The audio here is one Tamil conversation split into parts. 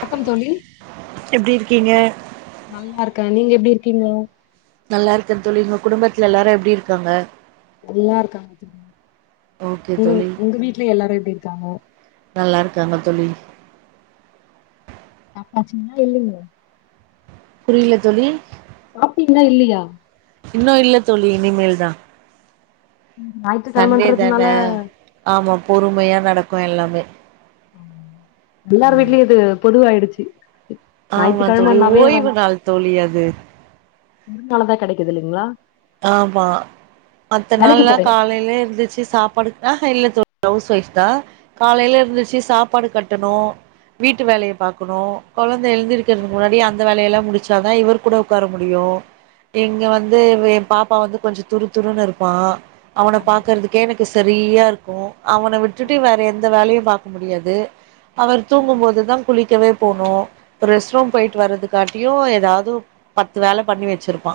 வணக்கம் தோழி எப்டி இருக்கீங்க நல்லா இருக்க நீங்க எப்டி இருக்கீங்க நல்லா இருக்க தோழி உங்க குடும்பத்துல எல்லாரு எப்டி இருக்காங்க நல்லா இருக்காங்க தோழி ஓகே உங்க வீ தோழி உங்க வீட்ல எல்லாரு எப்டி இருக்காங்க நல்லா இருக்காங்க தோழி சாப்டாச்சிங்ளா இல்லியே புரில தோழி சாப்டீங்லா இல்லையா இன்னு இல்ல தோழி இனிமேல் தா ம் நாய்து சண்டே தான ஆமா பொறுமையா நடக்கு எல்லாமே எல்லார் வீட்லயு இது பொதுவாய்டுச்சி ஆமா தோழி ஓய்வு நாள் தோழி அது ம் நாளதா கெடைக்குது இல்லைங்ளா ஆமா மத்த வேலைக்கு நாள்லா போறே காலைலே எந்திச்சி சாப்பாடு ஆஹா இல்ல தோழி ஹவுஸ் ஒயஃப் தா காலைல எந்திச்சி சாப்பாடு கட்டணு வீட்டு வேலைய பாக்கணு கொழந்த எழுந்திருக்கிறதுக்கு முன்னாடி அந்த வேலையெல்லா முடிச்சாதா இவர் கூட உக்கார முடியு இங்க வந்து வே பாப்பா வந்து கொஞ்சோ துரு துருன்னு இருப்பா அவன ஆமா பாக்கறதுக் கே எனக்கு சரியா இருக்கு அவன விட்டுட்டு வேற எந்த வலையு பாக்க முடியாது அவர் தூங்கும்போது தா குளிக்கவே போனு ஒரு ரெஸ்ட்ரூம் போய்ட்டு வர்றதுக்காட்டியு ஏதாது பத்து வேல பண்ணி வெச்சிருப்பா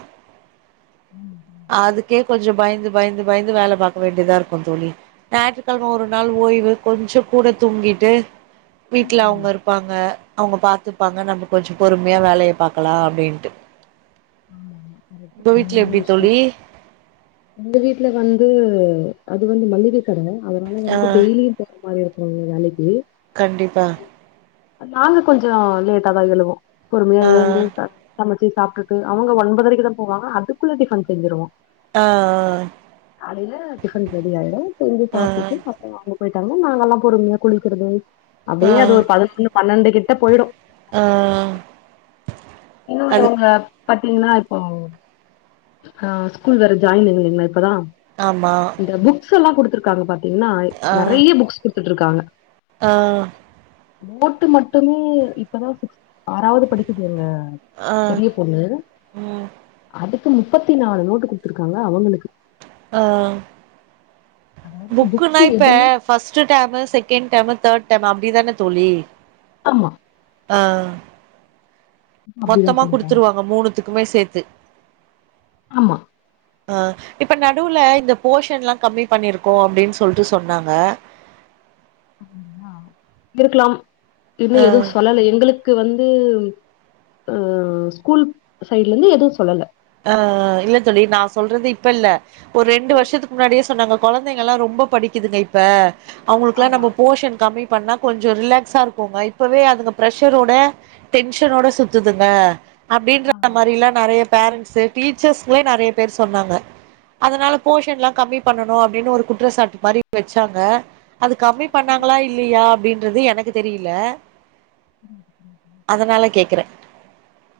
ம் அதுக்கே கொஞ்சோ பயந்து பயந்து பயந்து வேல பாக்க வேண்டியதா இருக்கு தோழி ஞாயிற்றுக்கெழம ஒரு நாள் ஓய்வு கொஞ்சோ கூட தூங்கிட்டு வீட்ல அவங்க ஆமா இருப் பாங்க அவங்க பாத்துப்பாங்க நம்ம கொஞ்சோ பொறுமையா வேலைய பாக்கலா அப்டின்ட்டு ஆமா ஆமா கரெக்ட்டு உங்க வீட்ல உண்மயான எப்டி விஷயோ தோழி எங்க வீட்ல வந்து அது வந்து மள்ளிக கட அதனால ஆ வந்து டெய்லி [unintelligible] மாதிரி இருக்கு வேலைக்கு கண்டிப்பா நாங்க கொஞ்சோ லேட்டாதா எழுவோ பொறுமையா ஆ எழுந்து ச சமச்சு சாப்ட்டுட்டு அவங்க ஒன்பதரைக்கு தா போவாங்க அதுக்குள்ள டிஃபன் செஞ்சுருவோ ஆ காலைல டிஃபன் ரெடி ஆய்டு செஞ்சு ஆ சாப்டுட்டு அவங்க போய்ட்டாங்கன்னா நாங்கெல்லா பொறுமையா குளிக்கிறது ஆ அப்டியே ஒரு பதினொன்னு பன்னெண்டு கிட்ட போய்டு ஆ இன்னு அது இவங்க பாத்தீங்கன்னா இப்போ ஆ ஸ்கூல் வேற ஜாய்ன் [unintelligible] இப்பதா ஆமா இந்த புக்ஸ் எல்லா குடுத்துருக்காங்க பாத்தீங்கன்னா ஆ நெறைய புக்ஸ் குடுத்துட்ருக்காங்க ஆ நோட்டு மட்டுமே இப்பதா சிக்ஸ் ஆறாவது படிக்குது எங்க ஆ பெரிய பொண்ணு ம் அது த்தோ முப்பத்தி நாலு நோட்டு குடுத்துருக்காங்க அவுங்களுக்கு ஆ அதாவது புக்குன்னா புக்கு இப்ப எதுவுமே first term second term third term அப்பிடி தானே தோழி ஆமா ஆ அப்டிதா மொத்தமா பண்ணிட்டாங்க குடுத்துருவாங்க மூணுத்துக்குமே சேத்து ஆமா ஆ இப்ப நடுவுல இந்த போர்ஷன் எல்லா கம்மி பண்ணியிருக்கோ அப்டின்னு சொல்ட்டு சொன்னாங்க ஆ இருக்கலாம் இன்னு ஆ எதுவு சொல்லல எங்களுக் கு வந்து அ ஸ்கூல் சைட்ல இருந்து எதுவு சொல்லல ஆ இல்ல தோழி நா சொல்றது இப்ப இல்ல ஒரு ரெண்டு ம், வருஷத்துக்கு முன்னாடியே சொன்னாங்க கொழந்தைங்கலா ரொம்ப படிக்குதுங்க இப்ப அவங்களுக்கெல்லா ஆமா நம்ம போஷன் கம்மி பண்ணா கொஞ்சோ ரிலாக்ஸா இருக்குங்க இப்பவே அதுங்க பிரஷரோட டென்ஷனோட சுத்துதுங்க ஆ அப்படின்ற மாரில்லா நறைய பேரண்ட்ஸ் ஸு டீச்சர்ஸ்ங்களே நெறைய பேர் சொன்னாங்க அதனால போஷன்ல்லா கம்மி பண்ணனு அப்பிடின்னு ஒரு குற்றச்சாட்டு மாரி வச்சாங்க அது கம்மி வச்சிருக்கலாம். பண்ணாங்களா இல்லையா அப்டின்றது எனக்கு தெரியல ம் ம் அதுனால கேக்குறே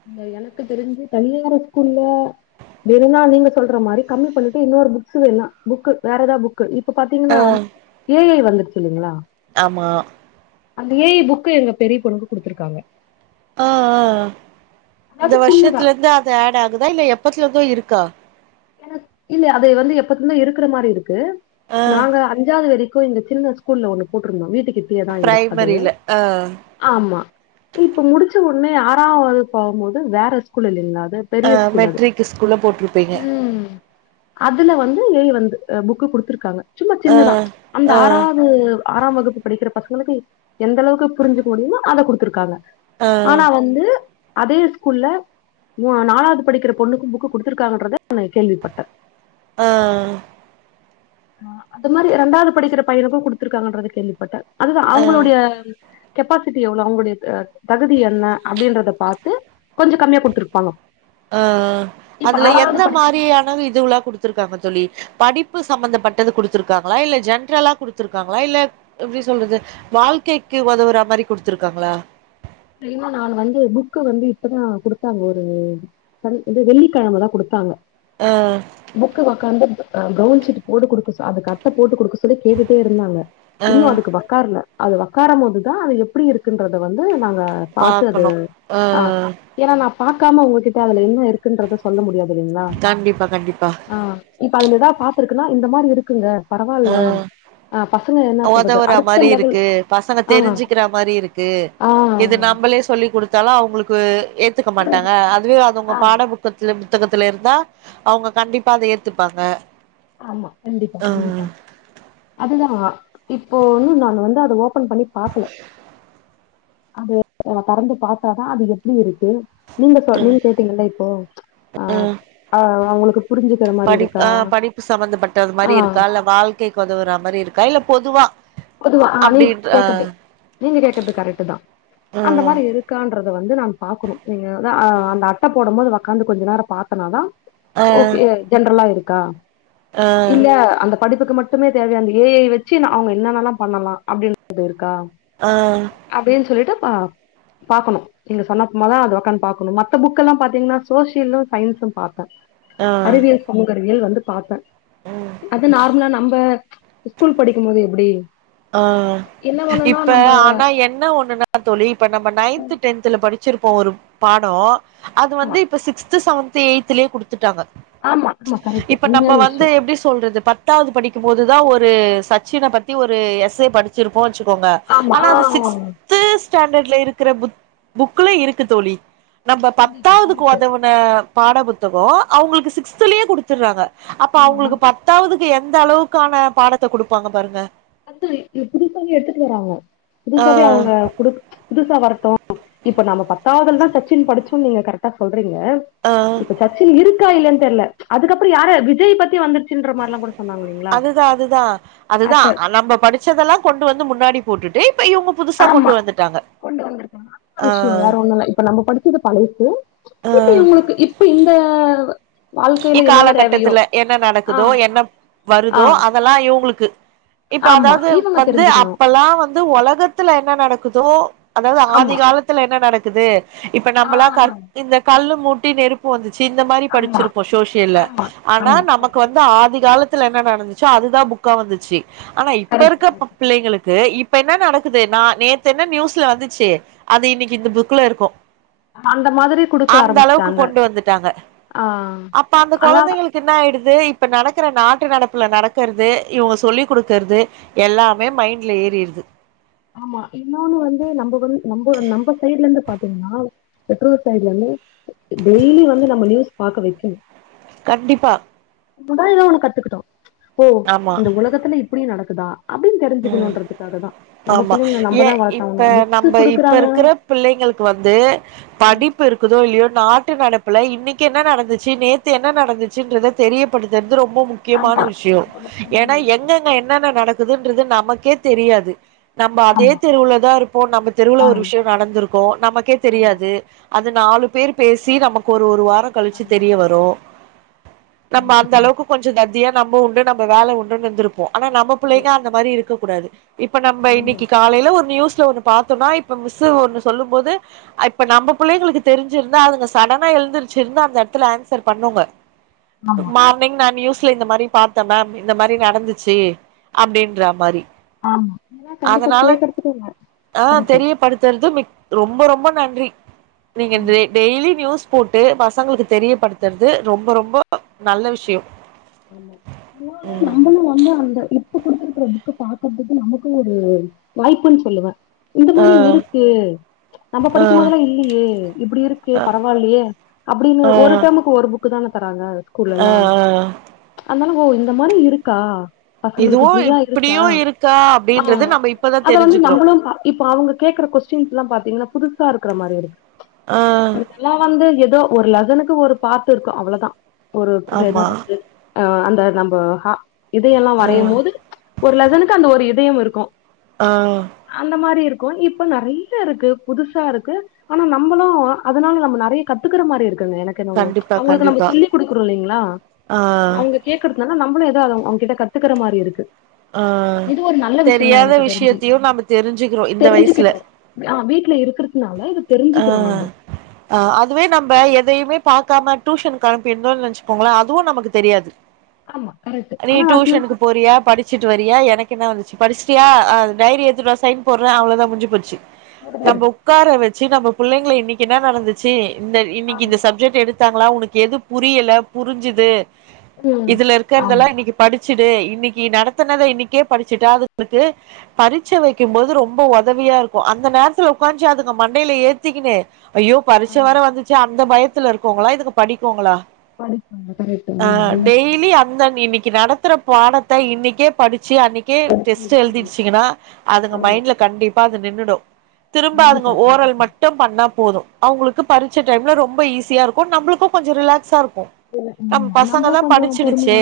இல்ல எனக்கு தெரிஞ்சு தனியார ஸ்கூல்ல வேணுன்னா நீங்க சொல்ற மாரி கம்மி பண்ணிட்டு இன்னொரு புக்ஸு வேணா புக்கு வேற எதாவது புக் க்கு இப்ப ஆ பாத்தீங்கன்னா ஏ ஐ வந்துருச்சு இல்லைங்களா ஆமா அந்த ஏ ஐ புக்கு எங்க பெரிய பொண்ணுக்கு குடுத்துருக்காங்க ஆ ஆ இந்த அதாவது சின்னதா வருஷத்துல இருந்து அது ஆட் ஆகுதா இல்ல எப்பத்துலருந்தோ இருக்கா எனக் இல்ல அது வந்து எப்பத்துலிருந்தோ இருக்குற மாரி இருக்கு ஆ நாங்க அ அஞ்சாவது வரிக்கு எங்க சின்ன ஸ்கூல்ல ஒண்ணு போட்ருந்தா வீட்டுக்கிட்டியேதா இரு அது பிரைமரில ஆ ஆமா இப்ப முடிச்ச ஒடனே ஆறாவது போம்போது வேற ஸ்கூலு இல்லீங்களா அது அ பெரிய ஸ்கூல் அது மெட்ரிக்கு ஸ்கூல்ல போட்டிருப்பீங்க ம் அதுல வந்து ஏ ஐ வந்து புக்கு குடுத்துருக்காங்க சும்மா ஆ சின்னதா அந்த ஆ ஆறாது ஆறாம் வகுப்பு படிக்கிற பசங்களுக்கு எந்த அளவுக்கு புரிஞ்சுக்க முடியுமோ அத குடுத்துருக்காங்க ஆ ஆனா வந்து அதே ஸ்கூல்ல ஊ நாலாவது படிக்கிற பொண்ணுக்கு புக்கு குடுத்துருக்காங்கன்றத நா கேள்விப்பட்டே ஆ ஆ அது மாதிரி ரெண்டாவது படிக்கிற பையனுக்கு குடுத்துருக்காங்கன்றத கேள்விப்பட்டே அதுதா ஆ அவுங்களுடைய கெப்பாசிட்டி எவ்ளோ அவங்களுடைய தகுதி என்ன அப்பிடின்றத பாத்து கொஞ்சோ கம்மியா குடுத்துருப்பாங்க அ அ இப்ப அதுல ஆறாவது எந்த படிக்கிற மாதிரியானது இதுவுல்லா குடுத்துருக்காங்க தோழி படிப்பு சம்பந்தப்பட்டது குடுத்துருக்காங்களா இல்ல ஜென்ரலா குடுத்துருக்காங்களா இல்ல எப்டி சொல்றது வாழ்க்கைக்கு ஒதவுரா மாரி குடுத்துருக்காங்களா அய்யோ நானு வந்து புக்கு வந்து இப்பதா குடுத்தாங்க ஒரு சனி இந்த வெள்ளிக்கெழமதா குடுத்தாங்க ஆ புக்கு உக்காந்து ப்ரவுன் சீட் போட்டு குடுக்க அதுக்கு அட்ட போட்டு கொடுக்க சொல்லி கேட்டுகிட்டே இருந்தாங்க ஆ இன்னு அதுக்கு வக்காரல அது வக்காரும் போதுதான் அது எப்படி இருக்குன்றத வந்து நாங்க பாத்து அத ஆ ஏன்னா நான் பாக்காம உங்ககிட்ட அதுல என்ன இருக்குன்றத சொல்ல முடியாது இல்லைங்களா கண்டிப்பா கண்டிப்பா ஆ இப்ப அதுல எதா பாத்துருக்குன்னா இந்த மாதிரி இருக்குங்க பரவால்ல ஆ பசங்க என்ன சொல்றது உதவுற அடுத்த மாரி லெவல் இருக்கு பசங்க ஆ தெரிஞ்சிக்கிற மாரி இருக்கு ஆ இது நாம நம்மளே சொல்லி கொடுத்தாலு அவுங்களுக்கு ஏத்துக்க மாட்டாங்க அதுவே அவுங்க ஆ பாட புக் த்துல புத்தகத்துல இருந்தா அவங்க கண்டிப்பா அத ஏத்துப்பாங்க ஆமா கண்டிப்பா ஆ கண்டிப்பா அதுதான் இப்போ இன்னும் நான் வந்து அத ஓபன் பண்ணி பாக்கல அது தெறந்து பாத்தாதான் அது எப்படி இருக்கு நீங்க சொ ம் நீங்க கேட்டீங்கள இப்போ ஆ ம் அவங்களுக்கு புரிஞ்சியிருக் படிப் ஆ படிப்பு சம்பந்தப்பட்ட ஆ மாதிரி இருக்கா இல்ல வாழ்க்கை உதவுற மாதிரி இருக்கா இல்ல பொதுவா பொதுவா ஆ நீங்க அப்டின்ற ஆ கேக்கறது நீங்க கேக்கறது கரெக்ட் தான் அந்த ம் மாதிரி இருக்கு ருக்கான்றத வந்து நானு பாக்கணும் நீங்க வந்து அ அந்த அட்ட போடும் போது வக்காந்து கொஞ்சோ நேரோ பார்த்தன்னாதா ஆ ஓகே ஜென்ரலா இருக்கா ஆ இல்ல அந்த படிப்புக்கு மட்டுமே தேவையானது ஏ ஐ வச்சு நா அவுங்க என்னென்னல்லாம் பண்ணலாம் அப்பிடின்றது இருக்கா ஆ அப்டின்னு சொல்லிட்டு பா பாக்கணு நீங்க சொன்னப்றம்மா தான் அத வக்காந்து பாக்கணு மத்த புக்கெல்லாம் பாத்தீங்கன்னா சோசியலும் சயின்ஸும் பாத்தே ஆ அறிவியல் சமூக அறிவியல் வந்து பார்த்தே ம் அது நார்மலா நம்ம ஸ்கூல் படிக்கும் போது எப்டி ஆ என்ன பண்ணுனா இப்ப நம்ப ஆனா என்ன ஒண்ணுன்னா தோழி இப்ப நம்ம நைன்த் டென்த்துல படிச்சிருப்போம் ஒரு பாடோ அது ஆமா வந்து இப்ப சிக்ஸ்த்து செவன்த் எய்ட்த்லயே குடுத்துட்டாங்க ஆமா ஆமா கரெக்ட் இப்ப நம்ப உண்மையான வந்து விஷயம் எப்டி சொல்றது ப பத்தாவது படிக்கும்போதுதான் ஒரு சச்சின பத்தி ஒரு எஸ் ஏ படி ச்சிருக்கோ வைச்சிக்கோங்க ஆமா ஆனா ஆ அது சிக்ஸ் க்ஸ்த் ஸ்டாண்டர்ட்ல இருக்கிற புத் புக்ல இருக்கு தோழி நம்ம கண்டிப்பா பத்தாவதுக்கு கரெக்ட் உதவன் ன பாட புத்தகோ அவங்களுக்கு சிக்ஸ்த்லே கொடுத்துற்றாங்க அப்ப ஆமா அவங்களுக்கு நம் பத்து பத்தாவதுக்கு எந்த அளவுக்கான பாடத்த குடுப்பாங்க பாருங்க அந்து இது புதுசாவே எடுத்துட்டு வராங்க ஆ புதுசாவே அவங்க குடுக் புதுசா வரட்டு இப்ப நம்ம பத்தாவதுல தான் சச்சின் படிச்சோம் நீங்க கரெக் கரெக்டா சொல்றீங்க ஆ இப்ப சச்சின் இருக்கா இல்லன்னு தெர்ல அதுக்கப்புறோ யார விஜய் பத்தி வந்து அதுதான் அதுதான் அதுதான் நம்ப படிச் படிச்சதெல்லாம் கொண்டு வந்து முன்னாடி போட்டுட்டு இப்ப இவங் ஆமா கொண்டு வந்திருக்காங்க நல்ல ஆ விஷயோ வேற ஒண்ணுல்ல இப்ப நம்ம படி படிச்சது பழசு இப்ப இவுங்களுக்கு இப்ப இந்த வாழ்க்கையில என்னென்ன தேவையோ இக்காலகட்டத்துல என்ன ஆ நடக்குதோ என்ன ஆ வருதோ அதெல்லாம் இவுங்களுக்கு இப்ப ஆமா அதாவது இவங்க வந்து தெரிஞ்சுக்கணு அப்பெல்லா வந்து வொலகத்துல என்ன நடக்குதோ அதாவது ஆதி ஆமா காலத்துல என்ன நடக்குது இப்ப ஆ நம்மளாம் க இந்த கல்லு மூட்டி நெருப்பு வந்துச்சி இந்த மாதிரி ஆமா படிச்சிருப்போ ஷோசியல்ல ஆமா ஆனா ஆமா நமக்கு கரெக்ட் வந்து ஆதி காலத்துல என்ன நடந்துச்சோ அதுதா புக்கா வந்துச்சி ஆனா இப்ப கரெக்ட் இருக்க கரெக்ட் பிப் பிள்ளைங்களுக்கு இப் இப்ப என்ன நடக்குது நான் நேத்து என்ன நியூஸ்ல வந்துச்சி அது இன்னைக்கு இந்த புக்ல இருக்கு அந்த மாதிரி குடுக்க அந்த அளவுக்கு ஆரம்பிச்சுட்டாங்க கொண்டு வந்துட்டாங்க ஆ அப்ப அந்த அதா கொழந்தைங்களுக்கு என்னயிடுது இப்ப நடக்கிற நாட்டு நடப்புல நடக்கறது இவங்க சொல்லி கொடுக்கறது எல்லாமே மைண்ட்ல ஏறிருது ஆமா இன்னொன்னு வந்து நம்ம வந்து நம்ம நம்ம சைட்ல இருந்து பாத்தீங்கன்னா பெற்றோர் சைடுல வந்து டெய்லி வந்து நம்ம நியூஸ் பாக்க வைக்குனு கண்டிப்பா புள்ளைகலு ஒன்னு கத்துக்கிட்டு ஓ ஆமா இந்த உலகத்துல இப்டி நடக்குதா அப்டின்னு தெரிஞ்சுக்கணுகின்றதுக்காகதா நம்ம ஆமா பிள்ளைங்க ஏ நம்மதா வளர்த்தாங்கணு இப்ப புக்ஸ்சு நம்ம இப்ப கொடுக்குறாங்க இருக்கிற பிள்ளைங்களுக்கு வந்து படிப்பு இருக் குதோ இல்லையோ நாட்டு நடப்புல இன்னைக்கு என்ன நடந்துச்சு நேத்து என்ன நடந்துச்சுன்னுறதா தெரியப்படுத்துறது ரொம்ப முக் ஆமா கியமான விஷயம் ரொம்ப முக்கியமான ஏன்னா விஷயம் எங்கங்க என்னென்ன நடக்குதுன்றது நமக்கே தெரியாது நம்ம அதே ஆமா தெருவுலதா இருப்போ நம்ம தெருவுல ஆ ஒரு விஷயம் நடந்திருக்கோ நமக்கே ஆமா தெரியாது அது நாலு பேர் பேசி நமக்கு ஒரு ஒரு வாரோ கழிச்சு ஆமா தெரிய வரு நம்ம கரெக்ட் அந்த கரெக்ட் அளவுக்கு கொஞ்சோ தத்தியா நம்ம உண்டு நம்ம வேல உண்டுன்னு இருந்திருப்போ ஆனா நம்ப சரி புள்ளைங்க அந்த மாரி இருக்கக்க கூடாது இப்ப நம்ம ஆமா இன்னைக்கு காலையில ஒரு நியூஸ்ல ஒன்னு பாத்தோம்னா இப்ப மிஸ்ஸு ஒண்ணு சொல்லும் போது இப்ப நம்ப புள்ளைங்களுக்கு தெரிஞ்சிருந்தா அதுங்க சடனா எழுந்தருச்சுருச்சு இருந்து அந்த இடத்துல ஆன்சர் பண்ணுங்க ஆமா மார்னிங் நா நியூஸ்ல இந்த மாரி பாத்தேன் மேம் இந்த மாரி நடந்துச்சி அப்படின்னு ன்றா மாரி ஆமா ஏன்னா கண்டிப்பா அதனால கேக்குறதுக்கு ஆ கரெக்ட் தெரியப்படுத்துறது மிக் ரொம்ப ரொம்ப நன்றி நீங்க ஆமா டெய் டெய்லி நியூஸ் போட்டு பசங்களுக்கு தெரியப்படுத்துறது ரொம்ப ரொம்ப நல்ல விஷயோ ஆமா இன்னொன்னு ம் நாம்மலு வந்து அந்த இப்ப குடுத்துருக்கிற புக்க பாக்கறதுக்கு நமக்கும் ஒரு வாய்ப்புன்னு சொல்லுவே இந்த ஆ மாரி இருக்கு நம்ம ஆ படிக்கும் போதுல இல்லையே இப்டி இருக்கே ஆ பரவாயில்லையே அப்டின்னு ஆ ஒரு டெம்க்கு ஒரு புக் புக்குதான தராங்க ஸ்கூல்ல ஆ எல்லா ஆ அதனால ஓ இந்த மாரி இருக்கா பசங்களுக்கு இதுவு இப்டியெல்லா இருக்கா இப்டியு இருக்கா ஆ அப்டின்றது நம்ம இப்பதா அத வந்து தெரிஞ்சுக்கிறோ நம்மளும் பா இப்ப அவுங்க கேக்குற கொஸ்டின்ஸ் எல்லா பாத்தீங்கன்னா புதுசா இருக்கற மாரி இருக்கு ஆ அதல்லா வந்து ஏதோ ஒரு லசனுக்கு ஒரு பார்ட்டு இருக்கு அவ்ளோதா ஒரு ஆ என்ன ஆமா சொல்றது ஆ அந்த நம்ம ஹா இதயயெல்லா ஆ வரையு போது ஒரு லெசனுக்கு அந்த ஒரு இதயம் இருக்கு ஆ அந்த மாரி இருக்கு இப்ப நெறையா இருக்கு புதுசா இருக்கு ஆனா நம்மளு அதனால நம்ம நெறையா கத்துக்கற மாதிரி இருக்குங்க எனக் கோனவோ கண்டிப்பா அவங்களுக்கு நம்ம கண்டிப்பா சொல்லி் கொடுக்குறோ இல்லைங்களா ஆ ஆ ஆ அவங்க கேக்குறதுனால நம்மளு ஏதாவது அவுங் அவுங்க கிட்ட கத்துக்கற மாதிரி இருக்கு ஆ இது ஒரு நல்ல விஷயம்தா தெரியாத எனக்கு தெரிஞ்சு விஷயத்தையு நம்ம தெரிஞ்சுக்கிறோ இந்த வயசுல தெரிஞ்சுக்கிட்டோ ஆ வீட்ல இருக்கிறதுனால இது ஆ தெரிஞ்சுக்கிறோ நம்ப அ அதுவே நம்ப எதையுமே பாக்காம டூசனுக்கு அனுப்பி இருந்தோ நினச்சிகோங்களே அதுவும் நமக்கு தெரியாது ஆமா கரெக்ட் நீ ஆனா டூசனுக்கு டியூஷன் போறியா படி ச்சிட்டு வறியா எனக்கு என்ன வந்துச்சு படிச்சிட்டியா ஆ டைரிய எடுத்துட்டு வா சைன் போட்றே அவ்ளதா முடிஞ்சு போச்சு நம்ப முடிஞ்சிருது உக்கார வச்சு நம்ப புள்ளைங்கள இன்னிக்கு என்ன நடந்துச்சு இந்த இன்னிக்கு இந்த ஆமா சப்ஜெக்ட் எடுத் தாங்களா உனக்கு எது புரியல புரிஞ்சது ம் இதுல ஆமா இருக்கறதெல்லா இன்னிக்கு படிச்சுடு இன்னிக்கு நடத்துத இன்னிக்கே படிச்சுட்டா அது உனக்கு பரிச்ச வைக்கும் போது ரொம்ப உதவியா இருக்கும் அந்த நேரத்துல உட்கான்ச்சு அதுங்க மண்டையில ஏத்திக்கினு ஐய்யோ பரீட்சை ஆமா வேற வந்துட்ச்சு அந்த பயத்துல இருக்குங்களா இதுங்க படிக்குங்ளா படிப்பாங்க கரெக்ட் அ ஆமா ஆமா டெய்லியு அந்தன் இன்னிக்கு நடந் நடத்தர பாடத்த இன்னிக்கே படிச்சு அன்னைக்கே படிச்சு டெஸ்ட் முடிச்சிருது எழுதிடுச்சிங்கன்னா அதுங்க ஆமா மைண்ட்ல கண்டிப் பா அது நின்னுடும் திரும்ப அதுங்க கண்டிப்பா ஓரல் கண்டிப்பா மட் டும் பண்ணா போதும் அவங்களுக்கு பரிச்ச டைம்ல ரொம்ப ஈஸியா இருக்கும் நம்ளுக்கும் கொஞ்சோ ரிலாக்ஸா இருக்கும் நம் ஆமா பசங்க நம்மளு தா கொஞ்சோ படிச்சிடுச்சே பொறுமையா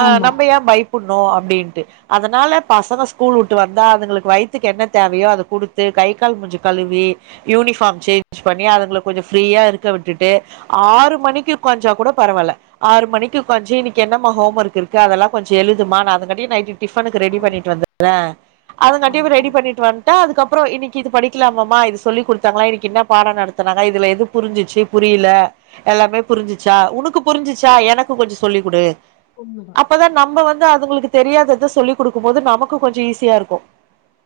அ ஆமா நம்ப ஏன் பய்பட்ணும் அப்டின்ட்டு அதனால பசங்க ஸ்கூல் உட்டு வந்தா அதுங்களுக்கு வயித்துக்கு என்ன தேவையோ அத குடுத்து கை கால் முஞ்சு கழுவி யூனிஃபார்ம் சேஞ்ச் பண்ணி அதுங்கள கொஞ்சோ ஃப்ரீயா இருக்க விட்டுட்டு ஆறு மணிக்கு உக்காஞ்சா கூட பரவால்ல ஆறு மணிக்கு உக்காஞ்சி இன்னிக்கு என்னம்மா ஹோம் ஒர்க் இருக்கு அதெல்லா கொஞ்சோ எழுதுமா நா அதகாட்டி நைட்டு டிஃபனுக்கு ரெடி ஆமா பண்ணிட்டு வந்தட்றே அதங்காட்டி ஆமா இவ ரெடி கரெக்ட் பண்ணிட்டு வன்ட்டா அதுக்கப்பறோ இன்னிக்கு இது படி க்கலாமாமா இது சொல்லி குடுத்தாங்களா இன்னிக்கி என்னா பாடம் நடத்துனாங்க இதுல எது புரிஞ்சுச்சி புரியல எல்லாமே புரிஞ்சிச்சா உனக்கு புரிஞ்சிச்சா எனக்கும் கொஞ்சோ சொல்லி்குடு உண்மதா அப்பதா நம்ப வந்து அதுங்களுக்கு தெரியாதத சொல்லிக் குடுக்கும் போது நமக்கும் கொஞ்சோ ஈஸியா இருக்கும்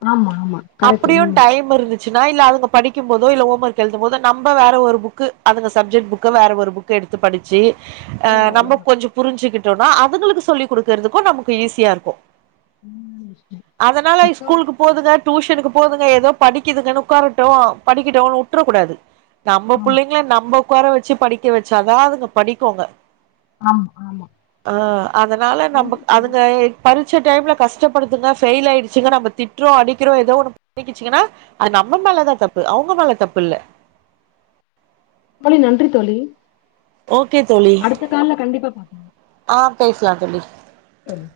ஆமா ஆமா கரெக்ட் அப்டியும் உண்ம டைம் இருந்து ச்சின்னா இல்ல அதுங்க படிக்கும் போதோ இல்ல ஹோம் ஓர்க் எழுதும் போதோ நம்ப வேற ஒரு புக்கு அதுங்க சப்ஜெக்ட் புக்க வேற ஒரு புக் க எடுத்து படிச்சி அ உண்ம நம்ம உண்ம கொஞ்சோ புரிஞ்சுக்கிட்டோனா அதுங்களுக்கு சொல்லி் குடுக்கறதுக்கும் நமக்கு ஈஸியா இருக்கும் உண்மையான விஷயோ அதனால ஸ் தோழி ஸ்கூலுக்கு போதுங்க டியூஷனுக்கு போதுங்க ஏதோ படி க்குதுங்கன்னு உக்காரட்டும் படிக்கிட்டும் உட்றக்கூடாது நம்ப ஆமா புள்ளைங்கள நம்ப உக்கார வச்சு படிக்க வச்சதா அதுங்க படிக்குங்க ஆமா ஆமா அ அதனால நன்றி நம்மக் தோழி அதுங்க பரீச்ச டைம்ல கஷ்டப்படுதுங்க ஃபெயில் ஆயிடுச்சுங்க நம்ம திட்டுறோ அடிக்கிறோ ஏதோ ஒண்ணு பண்ணிகிச்சுங்கன்னா அது நம்ம மேலதா தப்பு அவங்க மேல தப்பு இல்ல அம்பளி நன்றி தோழி ஓகே தோழி அடுத்த கால்ல கண்டிப்பா பாக்கலா அ பேஸ்லா தோழி ம்